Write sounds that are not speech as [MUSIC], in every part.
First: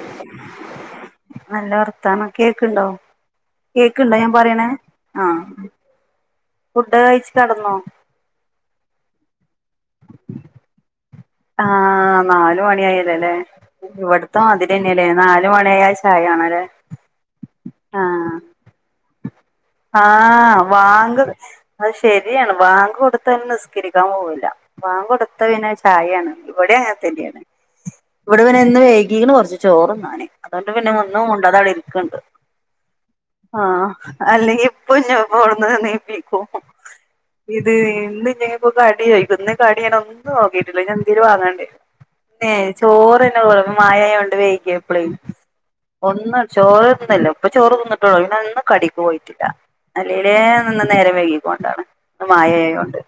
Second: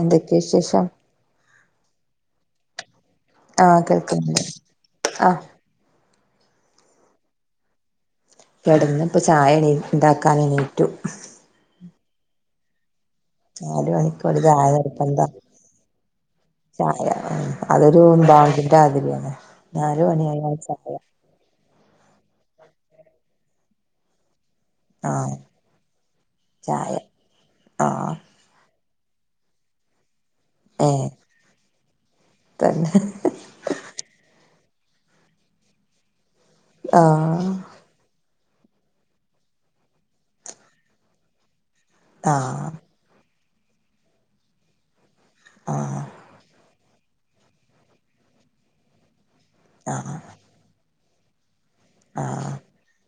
എന്തൊക്കെയ വിശേഷം നല്ല വർത്താന്ന് കേക്ണ്ടോ ആഹ് കേക്ണ്ടോ ഞാൻ കേൾക്കുന്നുണ്ട് പറയണേ ആഹ് ഫുഡ് കഴിച്ചു കെടന്നോ? കെടന്ന്പ്പ ചായണി ഇതാക്കാൻ എണീറ്റു. ആഹ് നാല് മണി ആയി വെലെ നാല് മണിക്ക് ഇവിടുത്തെ ഒരു ചായ മാതിരിന്നെല്ലേ നിർബന്ധാ നാല് മണിയായ ചായാണോലേ ചായ ആഹ് [UNINTELLIGIBLE] നാല് മണിയായാൽ ആഹ് ചായ വാങ്ക്- അത് ശരിയാണ് ബാങ്ക് കൊടുത്തന്നെ നിസ്കരിക്കാൻ പോവൂല്ല- വാങ്ക് ആഹ് കൊടുത്ത പിന്നെ ചായയാണ് ഇവിടെ ചായ അങ്ങനെ തന്നെയാണ് ആഹ് ഇവിടെ പിന്നെന്നും വേ നീങ്ങള് കൊറച്ച്ചോറുംന്നണെ- അതുകൊണ്ട് പിന്നെ ഏഹ് ഒന്നും ഉണ്ടതള ഇരിക്കണ്ട് തന്നെ ആഹ് - എപ്പൊ ഞാൻ പോടന്ന നപ്പിക്ക ആഹ് ഇത് എന്ന്ഞാൻ- ഇപ്പൊ കടി ചോദിക്കും ഇന്ന് കടി ഞൻ ഒന്നും നോക്കിട്ടില്ല ഞാൻ എന്ത്ര് വാങ്ങാണ്ട പിന്നെ ആഹ് ചോറ്- മായ കൊണ്ട് വൈകിയപ്പളേ ആഹ് ഒന്ന് ചോറ്- ല്ല ഇപ്പൊ ചോറ് കന്നിട്ടുള്ളൂ ഇ അന്നും കടക്ക് പോയിട്ടില്ല ആഹ് അല്ലയിലേ നിന്ന് നേരരെ വൈ ണ്ടാണ് ഇന്ന് ആഹ് മായയയ കൊണ്ട്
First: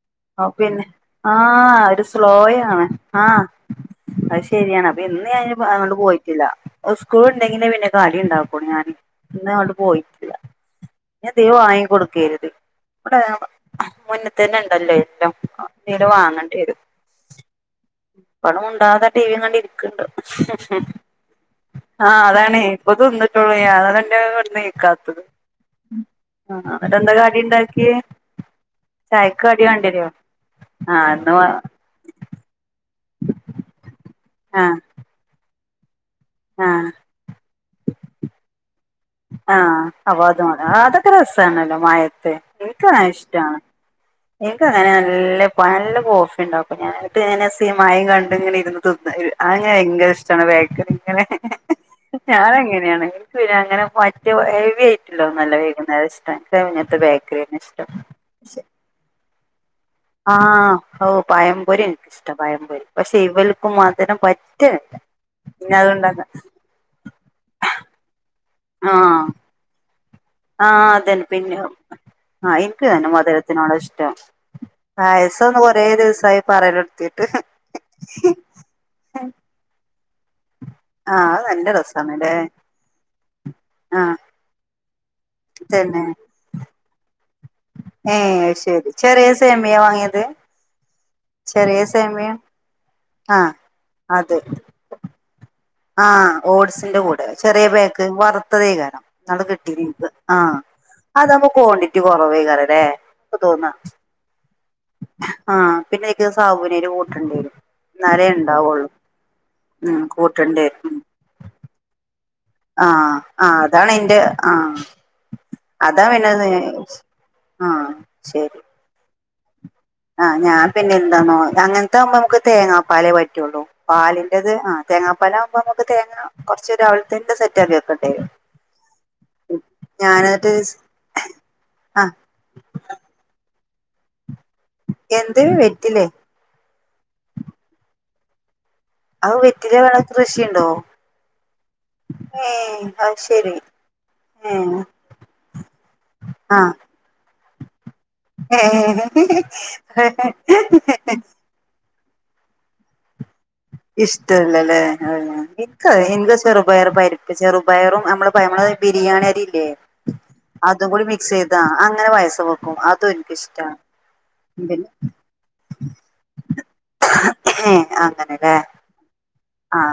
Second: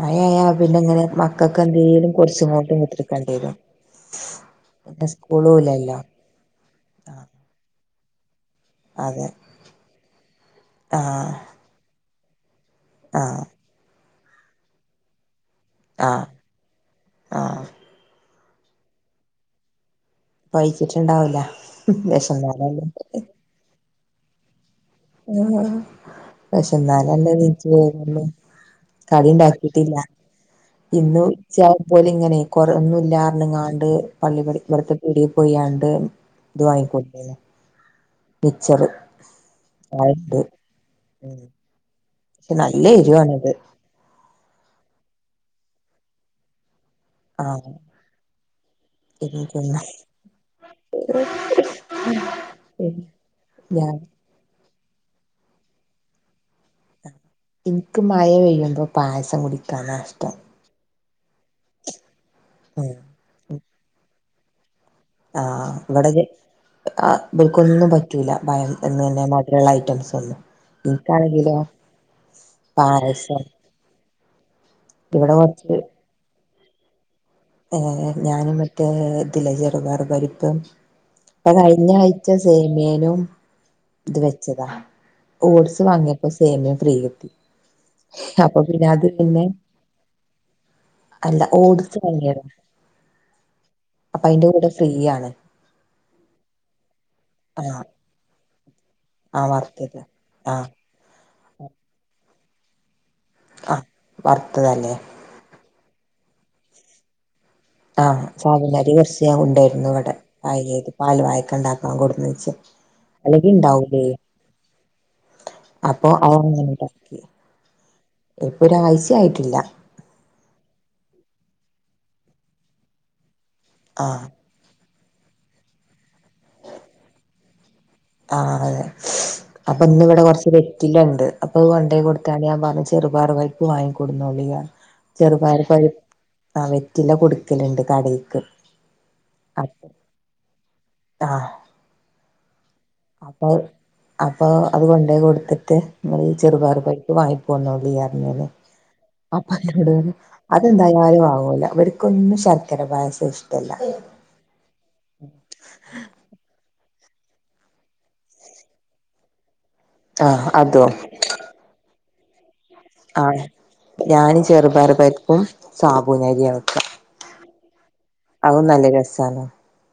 മഴയായ ആ പിന്നെ ഇങ്ങനെ ആ മക്കൾക്ക് ഒരു എന്തെലും കുറച്ച് ഇങ്ങോട്ടും സ്ലോയാണ് ഇങ്ങോട്ടും ആ എടുക്കേണ്ടി വരും അത് ശരിയാണ് അപ്പൊ പിന്നെ ഇന്ന് ഞാ സ്കൂളും അങ്ങൊണ്ട് ഇല്ലല്ലോ പോയിട്ടില്ല സ്കൂൾ ഉണ്ടെങ്കില പിന്നെ- കളി ഉണ്ടാക്കൂണ ഞാന് അതെ ഇന്ന് അങ്ങോണ്ട് പോയിട്ടില്ല ആഹ് എന്തേലും വാങ്ങി കൊടുക്കാരുത്. ഇവിടെ ആഹ് മുന്ന്ത്തന്നെ ഇണ്ടല്ലോ എല്ലം. ഒക്കെ ആഹ് ഒരുവാങ്ങേണ്ടി വരും ആഹ് ഇപ്പടും ഉണ്ടാത ടിവിയും കണ്ട ഇരിക്കണ്ട്- പഴിച്ചിട്ടുണ്ടാവൂല ആഹ് അതാണ് വിശന്നാലല്ലേ ഇപ്പൊ തിന്നിട്ടുള്ളൂ അതാണ് ഇന്റെ ഒരു നേക്ക ആ പക്ഷെ എന്താ ഇന്നാലല്ലേ കടി ജ്ജ് ഉണ്ടാക്കിയേ വരള്ളൂ. കറി ചായക്ക് കടി ഉണ്ടാക്കിട്ടില്ല വേണ്ടിവരുവോ ഇന്ന് ഉച്ച ആയപോലെ ഇങ്ങനെ കൊറവ്വ്- പില്ലാർങ്ങാണ്ട് പള്ളി ആഹ് ഇവിടുത്തെ പീടിൽ പോയാണ്ട്- ദ് ആഹ് വാങ്ങികൊട് തീനി മിച്ച റ് ആഹ് അതുമാണ് അതൊക്കെ രസമാണല്ലോ മഴത്തെ പക്ഷെ നല്ല എനിക്കൻ എരിവാണത് ഇഷ്ടമാണ്- എനിക്ക് അങ്ങനെ നല്ല നല്ല കോഫി ഉണ്ടാവും. അപ്പ ഞാനായിട്ട് ഇങ്ങനെ ആഹ് സ മായയും കണ്ട ഇങ്ങനെ ഇരുന്ന് തിന്ന് അങ്ങനെ എനിക്കൊന്ന് ഭയങ്കര ഇഷ്ടമാണ് ബേക്കറി ഇങ്ങനെ- ഞാന് അങ്ങനെയാണ് എനിക്ക് പിന്നെ അങ്ങനെ ഞാൻ മറ്റു ഹെവി ആയിട്ടല്ലോന്നല്ല വേകുന്നേരം ഇഷ്ട എനിക്ക് മഴ പെയ്യുമ്പോ പായസം കുടിക്കാനാഷ്ടം- ആഹ് ഓ പായംപൊരി എനിക്കിഷ്ടം പായംപൊരി ഉം പക്ഷെ ഇവൾക്കും മാത് രം പറ്റ്ല- ആഹ് ഇവിടെ ബൽക്കൊന്നൊന്നും പറ്റൂല- പയം ആഹ് തന്നെയല്ല മധുരമുള്ള ഐറ്റംസ്- ഒന്നും ആഹ് അതന്ന എനിക്കാണെങ്കിലോ പിന്നെ- ആഹ് എനിക്ക് തന്നെ പായസം മധുരത്തിനോട്ം ഇഷ്ടം ഇവിടെ പായസംന്ന് കൊറെേ ദിവസായി- പറയലെടുതി ഏ ഞാനും മറ്റേ ഇതിലെ ചെറുതാറു [UNINTELLIGIBLE] ഞ ആഹ് അത് നല്ല കഴിഞ്ഞ ആഴ്ച രസാണല്ലേ സേമേനും ആഹ് ഇത് വെച്ചതാ ഓട്സ് തന്നെ വാങ്ങിയപ്പോ സേമിയം ഫ്രീ കിട്ടി. ഏഹ് അപ്പൊ പിന്നെ ശരി അത് ചെറിയ പിന്നെ സേമ്യാ വങ്ങിയത്? അല്ല ഓട്സ്ണ്ടാവ് ലെ ആഹ് അപ്പൊ അത് അയിന്റെ കൂടെ ഫ്രീയാണ്. ആഹ് ഓട്സിന്റെ കൂടെ ചെറിയ ബാക്ക് വറുത്തതെയ്കാരം. നള് ആഹ് കിട്ടിഞ്ഞി വറുത്തത് ഇൻക്ക് ആഹ് അതാവുമ്പോ ക്വാണ്ടിറ്റി കൊറവേകാരംല്ലേ. ക്ക് തോന്ന ആഹ് വറുത്തതല്ലേ ആഹ് പിന്നെ അയ്ക്ക് സാവുനരി കൂട്ടണ്ടേരും. ആഹ് സാവൂനരി കൊർചിയാ ഉണ്ടായിരുന്നു ഉം വടെ. ആ രിയാത് പാൽ വായ്ക്ക ണ്ടാക്കാൻ കൊടുന്നേ ആ ആ അതാണ് ഇന്റെ ആ. അപ്പൊ അവങ്ങനെണ്ടാക്കി ആഹ് ഇപ്പൊ ഒരാഴ്ശ്യ ആയിട്ടില്ല. ആഹ്ഞാൻ പിന്നെ എന്താന്നോ അങ്ങനത്തെ ആവുമ്പോ നമുക്ക് തേങ്ങാ പാലേ പറ്റുള്ളൂ ആഹ് പാലിന്റത് ആ തേങ്ങാപാലാഉമ്പോ അമുക്ക് തേങ്ങ കൊർച് രാവിൽതെന്നെ സെറ്റാക്കി വെക്ക ആഹ് അതെ അപ്പൊ ന്ന് വടെ കൊർച്ച് ഞാനന്നിട്ട് വെറ്റിലണ്ട് അപ്പൊ അഹ് കൊണ്ടേയ് ആഹ് കൊടുത്താല് യാൻ പർഞ് ചെറുപയർ പരി പ്പ് വാങ്ങിക്കൊടുന്നോളി യാ എന്ത് ചെറുപയർ പരി വെറ്റിലേ ആഹ് വെറ്റില കൊടുക്കലുണ്ട് കടേ അഹ് വെറ്റില വേണെ കൃഷിണ്ടോ? ഏഹ് അത് ശരി അപ്പഹ് അപ്പൊ ഏഹ് അത് കൊണ്ടോയ് കൊടുത്തിട്ട് മ്മളീ ആഹ് ചെറുപയർപരിപ്പ് വാങ്ങി പോന്നോളി അർഞാന്. ഏഹ് [UNINTELLIGIBLE] അതെന്തായാലും വാങ്ങുല അവര് കൊന്നു ശർക്കര പായസ്സ ഇഷ് ഇഷ്ടല്ലല്ലേ ഇൻക്കഎ ഇന്റെ ചെർ വേറെ പരിപ്പ് ചെറുപയറും ഞമ്മള് ഞമ്മളെ ബിരിയാണി അരില്ലേ ആഹ് അതോ അതും കൂടി മിക്സ് ചെയ്താ അങ്ങനെ വയസ പോ ആഹ ഞാന് പിന്നെ ചെറുപരു പപ്പും സാബൂനാരിയാ വെക്ക ഹും ആ അതത് നല്ല രസാണ്. ആഹ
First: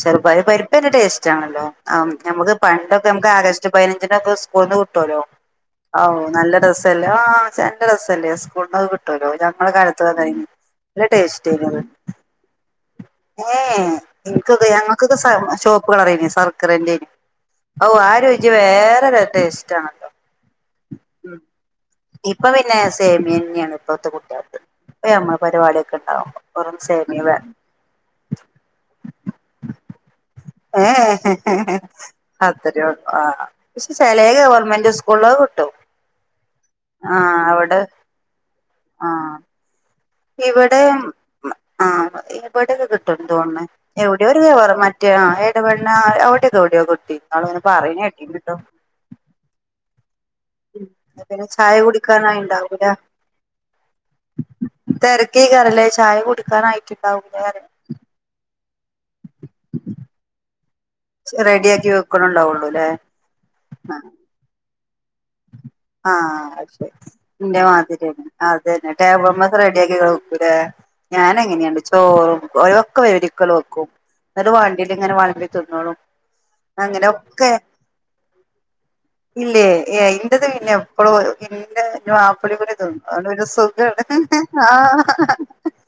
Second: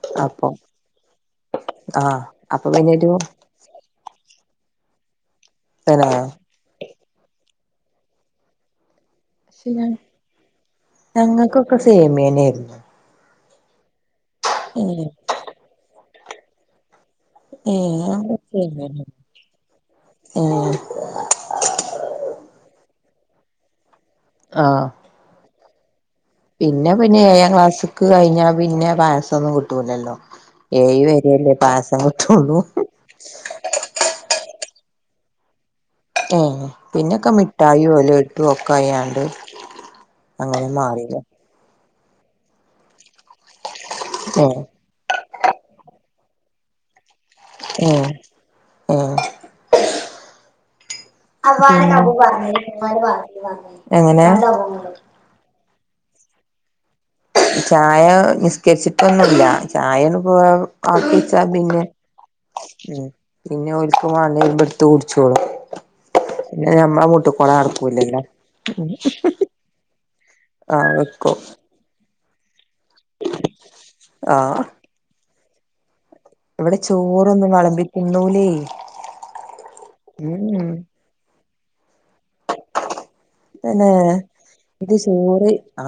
ചെറുപ്പായതി അപ്പൊ പരിപ്പ്ന്റെ ടേസ്റ്റ് ആണല്ലോ ആഹ് നമുക്ക് അപ്പൊ പണ്ടൊക്കെ പിന്നൊരു നമുക്ക് ആഗസ്റ്റ് പതിനഞ്ചിനൊക്കെ സ്ക്കൂൾന്ന് കിട്ടോല്ലോ ഹൗ പിന്നെ നല്ല രസല്ലേ ആ നല്ലരസല്ലേ ആ സ്കൂളന്നത് കി ട്ടല്ലോ പക്ഷെ ഞങ്ങള് ഞ കാലത്ത് വന്നഴ നല്ല ടേസ്റ്റ് ഞങ്ങൾക്കൊക്കെ സേമിയനായിരുന്നു ഏ എനിക്കൊക്കെ ഏഹ് ഞങ്ങൾക്കൊക്കെ ചോപ്പുകള റിയുന്നേ സർക്കറിറേനന് ഓ ആ ഏഹ് രുചി സേമിയന്നെ വേറെൊ ടേസ്റ്റ്ാണല്ലോ ഏഹ് ഉ ഇപ്പൊ പിന്നെ സേമിന്നെയാണ് ഇപ്പത്തെ ആഹ് കുട്ടികത്ത്മ്മ പരിപാടിിക പിന്നെ പിന്നെ ഏഴാം ക്ലാസ്ക് കഴിഞ്ഞാ പിന്നെ പായസംന്നും കിട്ടൂലല്ലോ. ഏ ഏഴ് വരെയല്ലേ പായസം കിട്ടുള്ളൂ അത്രള്ളു ആ പക്ഷെ ചില ഗവർമെന്റ് സ് കുളവ കിട്ടോ ഏ പിന്നൊക്കെ മിഠായിോ എല്ല ഇത്തും ഒക്കെ ആ അ്യാണ്ട് ഇവിടെ ആ ഇവിടെ [INAUDIBLE] ന്നാള്ങ്ങനെ ഏ ഏ പറയിനെ കേട്ടിണിട്ടോ. ഏ ഉ പിന്നെ ചായ കുടിക്കാനായി ഉണ്ടാവൂല എങ്ങനെ തിരക്കി കറല ചായ കൊടുക്കാനായിട്ടു ചായ നിഷ്കരിച്ചിട്ടൊന്നുമല്ല ചായു പോവാ ആാക്കീിച്ചാ പിന്നെ റെഡിയാക്കി വെക്കണണ്ടാവുള്ളൂല്ലേ ഉ പിന്നെ ഒക്ക് വഞ്ഞ ഇരുവിടുത്ത ഓടിച്ചോളും ആഹ പക്ഷെ എന്റെ മാതിരി നടക്കൂലല്ലോ തന്നെ അത് തന്നെ ടേബിൾ മാ റെഡിയ ആാക്കി കേക്കൂല ആ ഞാൻ വെക്കും എങ്ങനെയണ്ട് ചോറും ഒക്ക വെിക്കൽ വെക്കും ആ എന്ന വണ്ടിൽ ഇങ്ങന വണ്ട തിന്നളും ഇവിടെ ചോറൊന്നും കളമ്പിക്കിന്നലേ ഇല്ലേ ഇന്റത് പിന്നെ എപ്പളും.. ആപ്പിളി പോല തോന്നുന്നു അ ഒരു തന്നെ സുഖമാണ് ആ ഇത് ചോറ് ആ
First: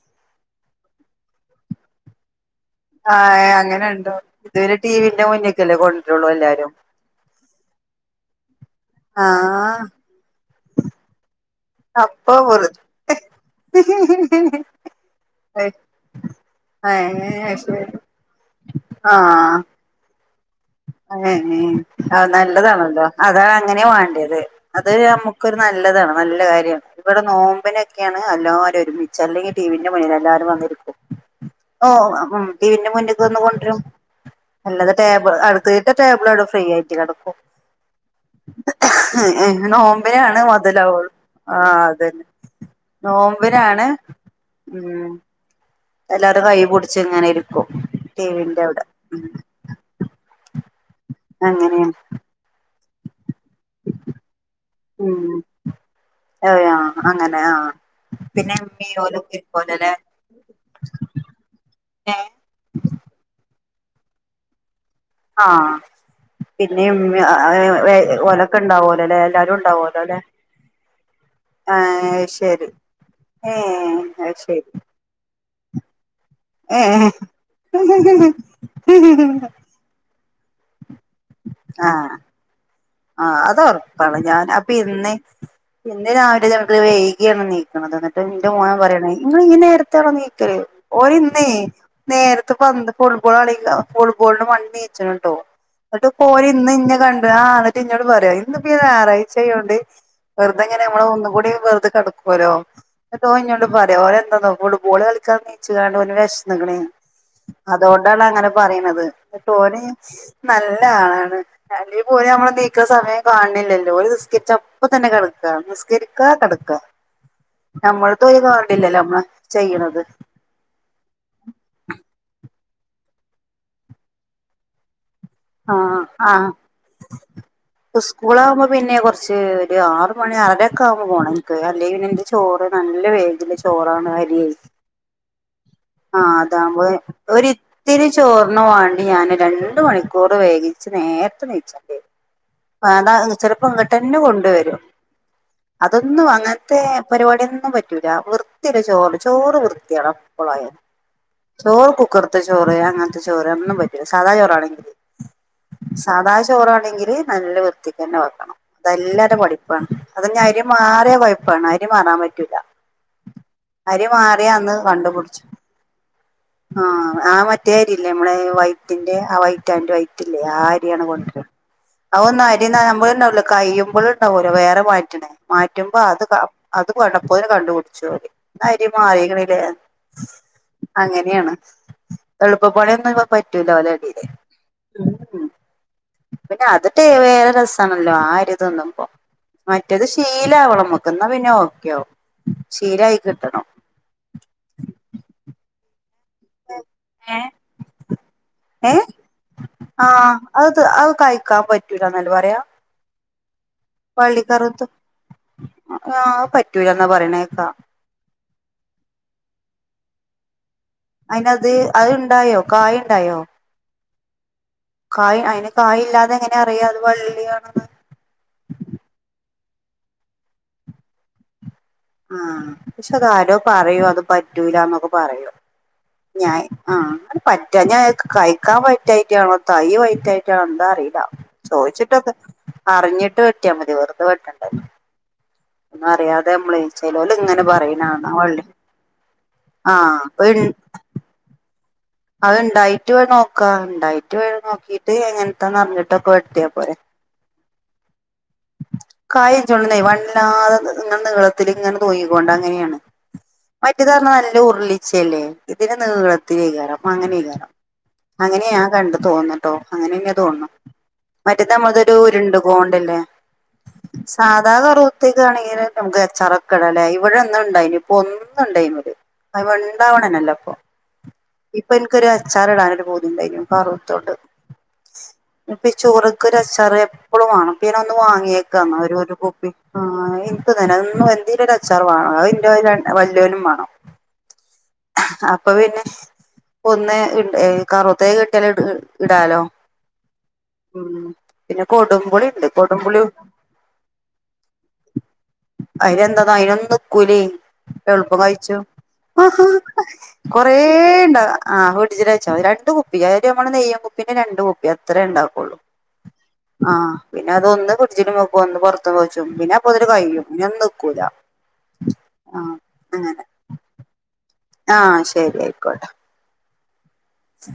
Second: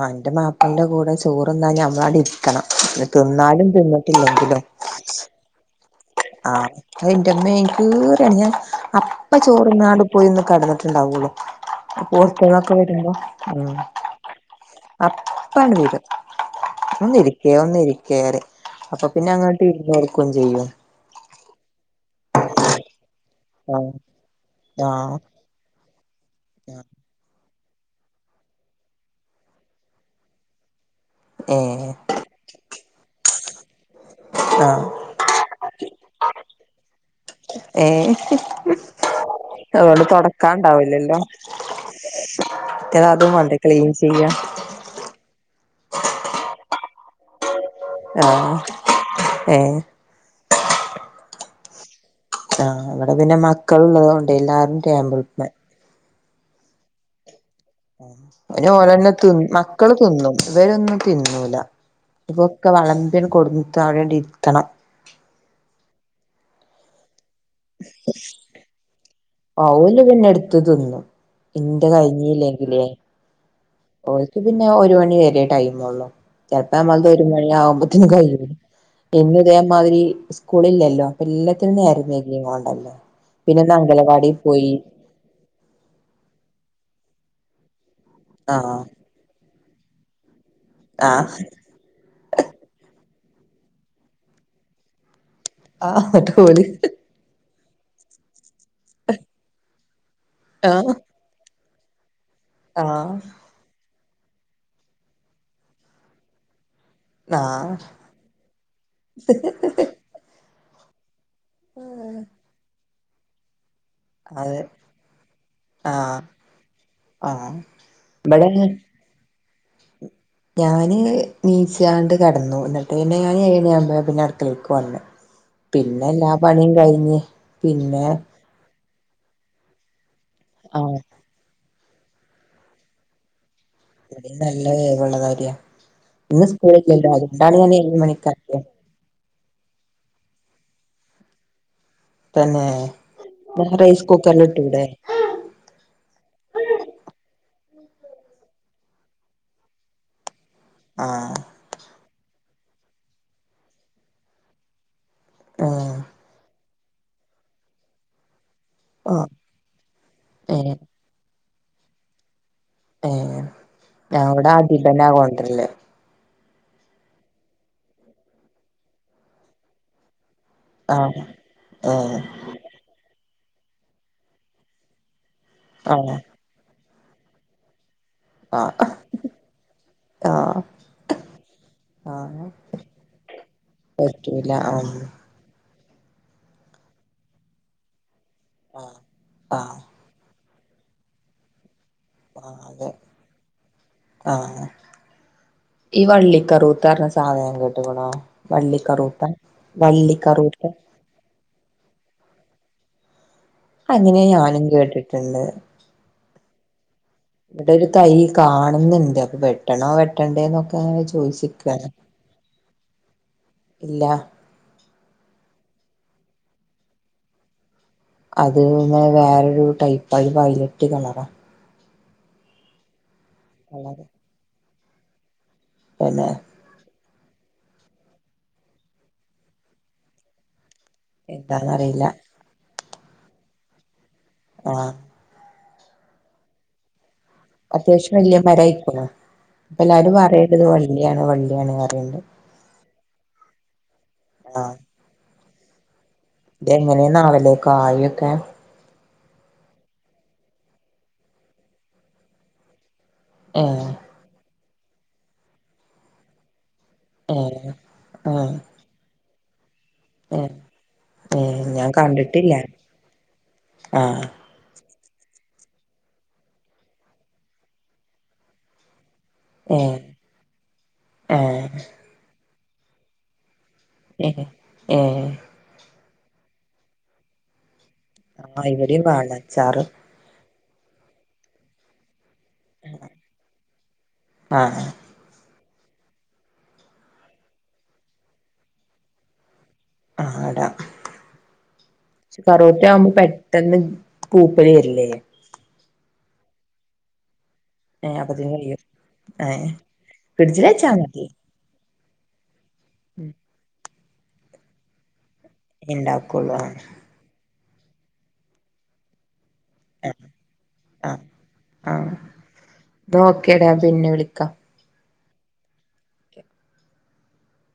എന്റെ കൂടെ ചോറന്നാ ഞമ്മള അടി ണം ആ തിന്നാലും അങ്ങനെണ്ടോ ഇത് തിന്നിട്ടില്ലെങ്കിലോ പിന്നെ ടിവിന്റെ മുന്നിക്കല്ലേ കൊണ്ടരുള്ളൂ ആഹ് എല്ലാരും അ എറമ്മ എനി കറിയാണ് ഞാൻ ആ അപ്പ ചോറ് നാട് പോയിന്ന് കടന്ന ുണ്ടാവൂല [UNINTELLIGIBLE] അപ്പൊ പോർത്തന്നൊക്കെ വെറു വരുമ്പോ ഉം അപ്പാണ്ട് വരും. ഒന്നിരിക്കേ ഏഹ് ശരി ഒന്ന ഇരിക്കറ അപ്പൊ പിന്നെ അങ്ങോട്ട് ഇരുുന്നടുക്കയും ചെയ്യും ഏ ആഹ നല്ലതാണല്ലോ അതാണ് ആ അങ്ങനെ വേണ്ടിയത് അത് ആ നമുക്കരു നല്ലതാണ് നല്ല കാര്യമാണ് ഇവിടെ നോ്പ മനൊക്കെയാണ് എല്ലാവരും ഒരുമിച്ച് അല്ലെങ്കിൽ ടിവിന്റെ മുന്നിൽ എല്ലാവും വന്നിരിക്കും. ഏ ഓ ഉ ടിവിന്റെ മുന്നേക്ക് വന്ന കൊണ്ടുവരും ആ അല്ലാതെ ടേബിൾ അടു തീട്ട ടേബിളോട് ഫ്രീ ആയിട്ട് കിക്കും ഏ അതുകൊണ്ട് നോബെ ആാണ് മുതലാവ തൊടക്കാണ്ടാവില്ലല്ലോ ആ അതന്നെ മറ്റേത് അതും വേണ്ടേ നോമ്പിനാണ് ക്ലീൻ ചെയ്യാൻ ഉം എല്ലാരും കൈപുടിച്ചെങ്ങനെ പ്പോ ആ ടിവിന്റെ അവിടെ ഏ അങ്ങനെയാ. ആഹ അവിടെ പിന്നെ മക്കളള്ളത കൊൊണ്ട് എല്ലാരും [INAUDIBLE] അതേയോ അങ്ങ അപലെ തന്നെ തി ഇരിക്കോലല്ലേ മക്കള് തിന്നും ഇവരൊന്നും തിന്നൂല ഇവൊക്കെ വളമ്പ്യൻ കൊടുിട്ട് അവിടെണ്ട ഇരിക്കണം ആഹ് പിന്നെ ഉമ്മീം [UNINTELLIGIBLE] ഓലക്ക ഉണ്ടാവോ? ഓല്പിന്നെഎടുത്തതിന്നു ഇന്ത് ഏഹ് ശരി കഴിഞ്ഞല്ലെങ്കിലേ ഏഹ് ഓക്ക് അത് ശരി പിന്നെ ഒരു മണിവരെ ടൈമ ഉള്ളു ചെലപ്പ മ്മളത് ഏഹ് ഒരു മണി ആകുമ്പത്ത്‌ന് കഴിയും പിന്നെ ഇതേമാതിരി സ്കൂളി ഇല്ലല്ലോ. അപ്പ എല്ലത്തിും ആഹ് അരമക്കിയുംങ്ങ കൊണ്ടല്ലോ ആഹ് അതാറള പിന്നെ പിന്നെ രാവിലെ നമുക്ക്ത് വൈകിയാണ് നീക്കുന്നത്. ന്റെ മോൻ ആഹ് പറയണ ങ്ങള് ഇങ്ങനെ എടത്താണ് നീക്കറിയും ഓര് ആഹ് ഇന്നേ നേരത്ത് വന്ത് ഫുട്ബോൾ കളി ഫുട്ബോളിന് മണി നീച്ചുണ് ട്ടോ ആഹ് എന്നിട്ട് ന്നട്ട് പോര് ഓല് ഇന്ന് ഇന്ന കണ്ട് ആ എന്നിട്ട് ഇന്നോട് പറയാ ന്ന് പ്പ ഈ ഞാറായ്ചായോണ്ട് വെർതെങ്ങനെ ആഹ് നമ്മളെ ഒന്നും കൂടി വെർതെ കെട ഓരോ ആഹ് ഓൻ ഇഞ്ഞോണ്ട് പറയാ ഓ എന്തന്നോ ഫുട്ബോൾ കളിക്കാൻ ന്നിച്ചു കാണും വേഷ നിക്കണ് ആഹ് അതൊണ്ടാണ് അങ്ങനെ പറയണത് എന്നിട്ടോന് നല്ല ആളാണ്. അല്ല പോലെ നമ്മള് നീക്കാൻ സമയം കാണണില്ലല്ലോ. ഒരു ബിസ്കരിച്ച് അതെ അപ്പ തന്നെ കിടക്ക ആഹ് ബിസ്കരിക്കാ കിടക്ക. ആഹ് നമ്മൾത് ഒരു ഇബടെ കൗണ്ടില്ലല്ലോ നമ്മള് ചെയ്യണത് ഞാന് എനീച്ചാണ്ട് കെടന്നു എന്നിട്ട് പിന്നെ ഞാൻ ഏഴരമ്പോ പിന്നെ അടുക്കളേക്കു വന്നു ആഹ ആഹ പിന്നെ സ്കൂള് ആകുമ്പോ പിന്നെ കൊറച്ച് കുറച്ച് ഒരു ആറ് മണി അറരൊക്കെ ആഹ് ആവുമ്പോ പോകണം. എനിക്ക് അല്ലെങ്കിൽ പിന്നെ എന്റെ ചോറ് നല്ല വേഗ ചോറാണ് ഇവടിം ഹരിയെ നല്ല വേവുള്ളതരിയാ ആ ഇന്ന് അതാകുമ്പോ സ്കൂളില്ലല്ലോ അതുകൊണ്ടാണ് ഞാൻ ഏഴ് ഒരിത്തിരി മണിക്കാക്കിയെ ചോർണ് വണ്ടി ഞാൻ രണ്ടു മണിക്കൂർ വേകിച്ച് നേരത്തേ നേരത്തെ നീച്ച തന്നെ ആ ത ചിലപ്പോ റൈസ് ഇങ്ങോട്ട്ന്നെ കൊണ്ടുവരും. കുക്കറിലിട്ടൂടെ അതൊന്നും അങ്ങനെ ത്തെ പരിപാടിയൊന്നും പറ്റൂല വൃത്തിള്ള ചോറ് ചോറ് വൃത്തിയാണം എപ്പളായ ആഹ് ചോറ് കുക്കറത്തെ ചോറ് അങ്ങനത്തെ ചോറ് ഒന്നും പറ്റില്ല സാദാ ചോറാണെങ്കില് ആഹ് സാധാ ചോറ് ആണെങ്കില് നല്ല വൃത്തിക്ക്ന്നെ വെക്കണം. ആഹ് അതെല്ലാടെ മടിപ്പാ അതന്ന അരി ഏഹ് മാറിയ കുഴപ്പാണ്. അരി മാറാൻ പറ്റൂല്ല. ഏഹ് അരി ഞാൻ ഇവടെ മാറിയാ അന്ന് അധിപനാ കണ്ടുപുടിച്ചു കൊണ്ടരല് ആഹ ആ മറ്റേഅരില്ലെ നമ്മളെ വൈറ്റിന്റെ ആ വൈറ്റ് ആൻഡ് വൈറ്റ് ലേ ആ അരിയാണ് ആഹ് കൊണ്ടര ഏഹ് അ ഒന്നും അരി ന ത കഴിയുമ്പോൾ ഉണ്ടാവുലോ വേറെ മാറ്റണെ മാറ്റുമ്പോ ആഹ് അത് അത് കടപ്പോതിന് കണ്ട കൊടുത്ത റി ആഹ് എന്നരി മാറിരിക്കണില്ലേ. ആഹ് അങ്ങനെയാണ് ആഹ് എളുപ്പപണിയൊന്നും ഇ പറ്റൂല ഇതില് പറ്റൂല ആഹ് പിന്നെ അതിട്ട വേറെ രസാണല്ലോ ആ അരി തിന്നുമ്പോ ആഹ് മറ്റേത് ശ ീലാവ അവളം മുക്കുന്നാ വിനോ ആഹ് അതെ ശരിയയി കിട്ടണോ ആഹ് ഈ വള്ളിക്കറൂത്തറ സാധനം കേട്ടകണോ ഏഹ് വള്ളിക്കറൂത്ത, വള്ളിക്കറൂത്ത. ക്കാൻ പറ്റൂല എന്നല്ല പറയാ അങ്ങനെ ഞാനും പള്ളിക്കറോത്ത കേട്ടിട്ടുണ്ട് ആ ഇവിടെ ഒരു തൈ കാണുന്നുണ്ട് അപ്പൊ വെട്ടണോ വെട്ടണ്ടേ എന്നൊക്കെ ങ്ങാ അയിനത് ചോദിച്ചിക്ക അത് ഇണ്ടായോ കായ് ഇണ്ടായോ ഇല്ല കായ് അയിന് കായ് ഇല്ലാതെ എങ്ങനെ അറിയ അത് വള്ളിയണെന്ന് ടൈപ്പഴ വയലറ്റ് കളറ. ആഹ പക്ഷെ അതാരോ പറയൂ കളറ് അത് പറ്റൂലന്നൊക്കെ പറയും പിന്നെ ഞായ് ആഹ് അ പറ്റാ ഞ്ഞയാക്ക് കഴിക്കാൻ പറ്റായിട്ടാണോ തൈ വയ്റ്റായിട്ടാണോ അ അറിയില്ല എന്താന്നറിയില്ല ചോദിച്ചിട്ടക്കെ അറിഞ്ഞിട്ട് വെട്ടിയാൽ മതി വെറുതെ വെട്ടണ്ടല്ലോ. ആഹ് ഒന്നും അറിയാതെ നമ്മള് ച്ച ലോല്ല് ഇങ്ങനെ പറയണാ കണാ വള്ളി അപ്പ എല്ലാരും ആഹ് അപ്പ പറയണണ്ട് ഇത് വള്ളിയാണ് വള്ളിയാണ് പറയ്ണ്ട് അത് ഉണ്ടായിട്ട് നോക്കാ. ഉണ്ടായിട്ട് നോക്കീട്ട് എങ്ങനത്താന്ന്റിഞ്ഞിട്ട്. ഇത് എങ്ങനെയ നാളിലേക്കോ ആയിൊക്കെ കായം ചോണ്ടുന്നെ വല്ലാതെ ഇങ്ങനെ നീളത്തി ഇങ്ങനെ തൂങ്ങിക്കോണ്ടങ്ങനെയാണ് ഏഹ് മറ്റേ തരണം നല്ല ഉരുളിച്ചയല്ലേ ഇതിന് നീളത്തി ഏയരം. ഏഹ് അങ്ങനെകേറാം ഏഹ് അങ്ങനെയാ കണ്ടു തോന്നട്ടോ അങ്ങനെ എങ്ങനെ ഏഹ് തോന്നുന്നു ഏ മറ്റേ ഞാൻ നമ്മളതൊരു കണ്ടിട്ടില്ല ഉരുണ്ട്ു കോണ്ടല്ലേ ആഹ് സാധാ [UNINTELLIGIBLE] ഏ അത്പ്പണ്ടാവ്ണനല്ലെപ്പൊ ഏഹ് ഇപ്പൊ ൻക്കൊരു അച്ചാർ ഇടാനൊരു പൂതി ണ്ടായ്നു ഏ പർവ്വത്തോണ്ട് ഏ ഇപ്പ ചോറക്ക്ൊരു അച്ചാറ എപ്പോഴും വേണം പിന്നെ ഒന്ന് ആ വാങ്ങിയേക്കാം ന്ന ഇവിടെയും ഒരു ഒരു കുപ്പി വാഴച്ചാറ് ആ എന്ത് തെ ഒ എന്തേല അച്ചാർ വാങ്ങ വല്ലവനും വാണം ആഹ് അപ്പൊ പിന്നെ ഒന്ന് കറുത്തേത് കിട്ടിയാല് ഇടാലോ ആടാ ഉം പിന്നെ പക്ഷെ കൊടുമ്പുളി ഉണ്ട് പറോട്ട ആവുമ്പോ കൊടുമ്പുളി പെട്ടെന്ന് പൂപ്പല് വരും [UNINTELLIGIBLE] അയ്ലെന്താന്നാ അയ്നൊന്ന്ക്കൂലെ ഏ എളുപ്പം അപ്പത്തിന് കഴിച്ചു കഴിയും ഏ ഫ്രിഡ്ജിൽ കൊറേ വെച്ചാ മതി ണ്ട് ആഹ് ഒടിച്ചിട്ട് കഴിച്ച മതി രണ്ട് കുപ്പി അതയത് നമ്മള് നെയ്യം കുപ്പിന്റെ രണ്ട് കുപ്പി അത്ര ഉണ്ടാവും. ഇണ്ടാക്കുള്ളുന്ന് പിന്നെ അതൊന്ന് പിടിച്ചിട്ട് മോക്കും ഒന്ന് പുറത്ത് പോച്ചും പിന്നെ അപ്പൊല് കഴിയും ഇന ഒന്ന് നോക്കൂല ആഹ ഓക്കേ ഡാ പിന്നെ വിളിക്കാം ആഹ ശരി അയിക്കോട്ടെ അ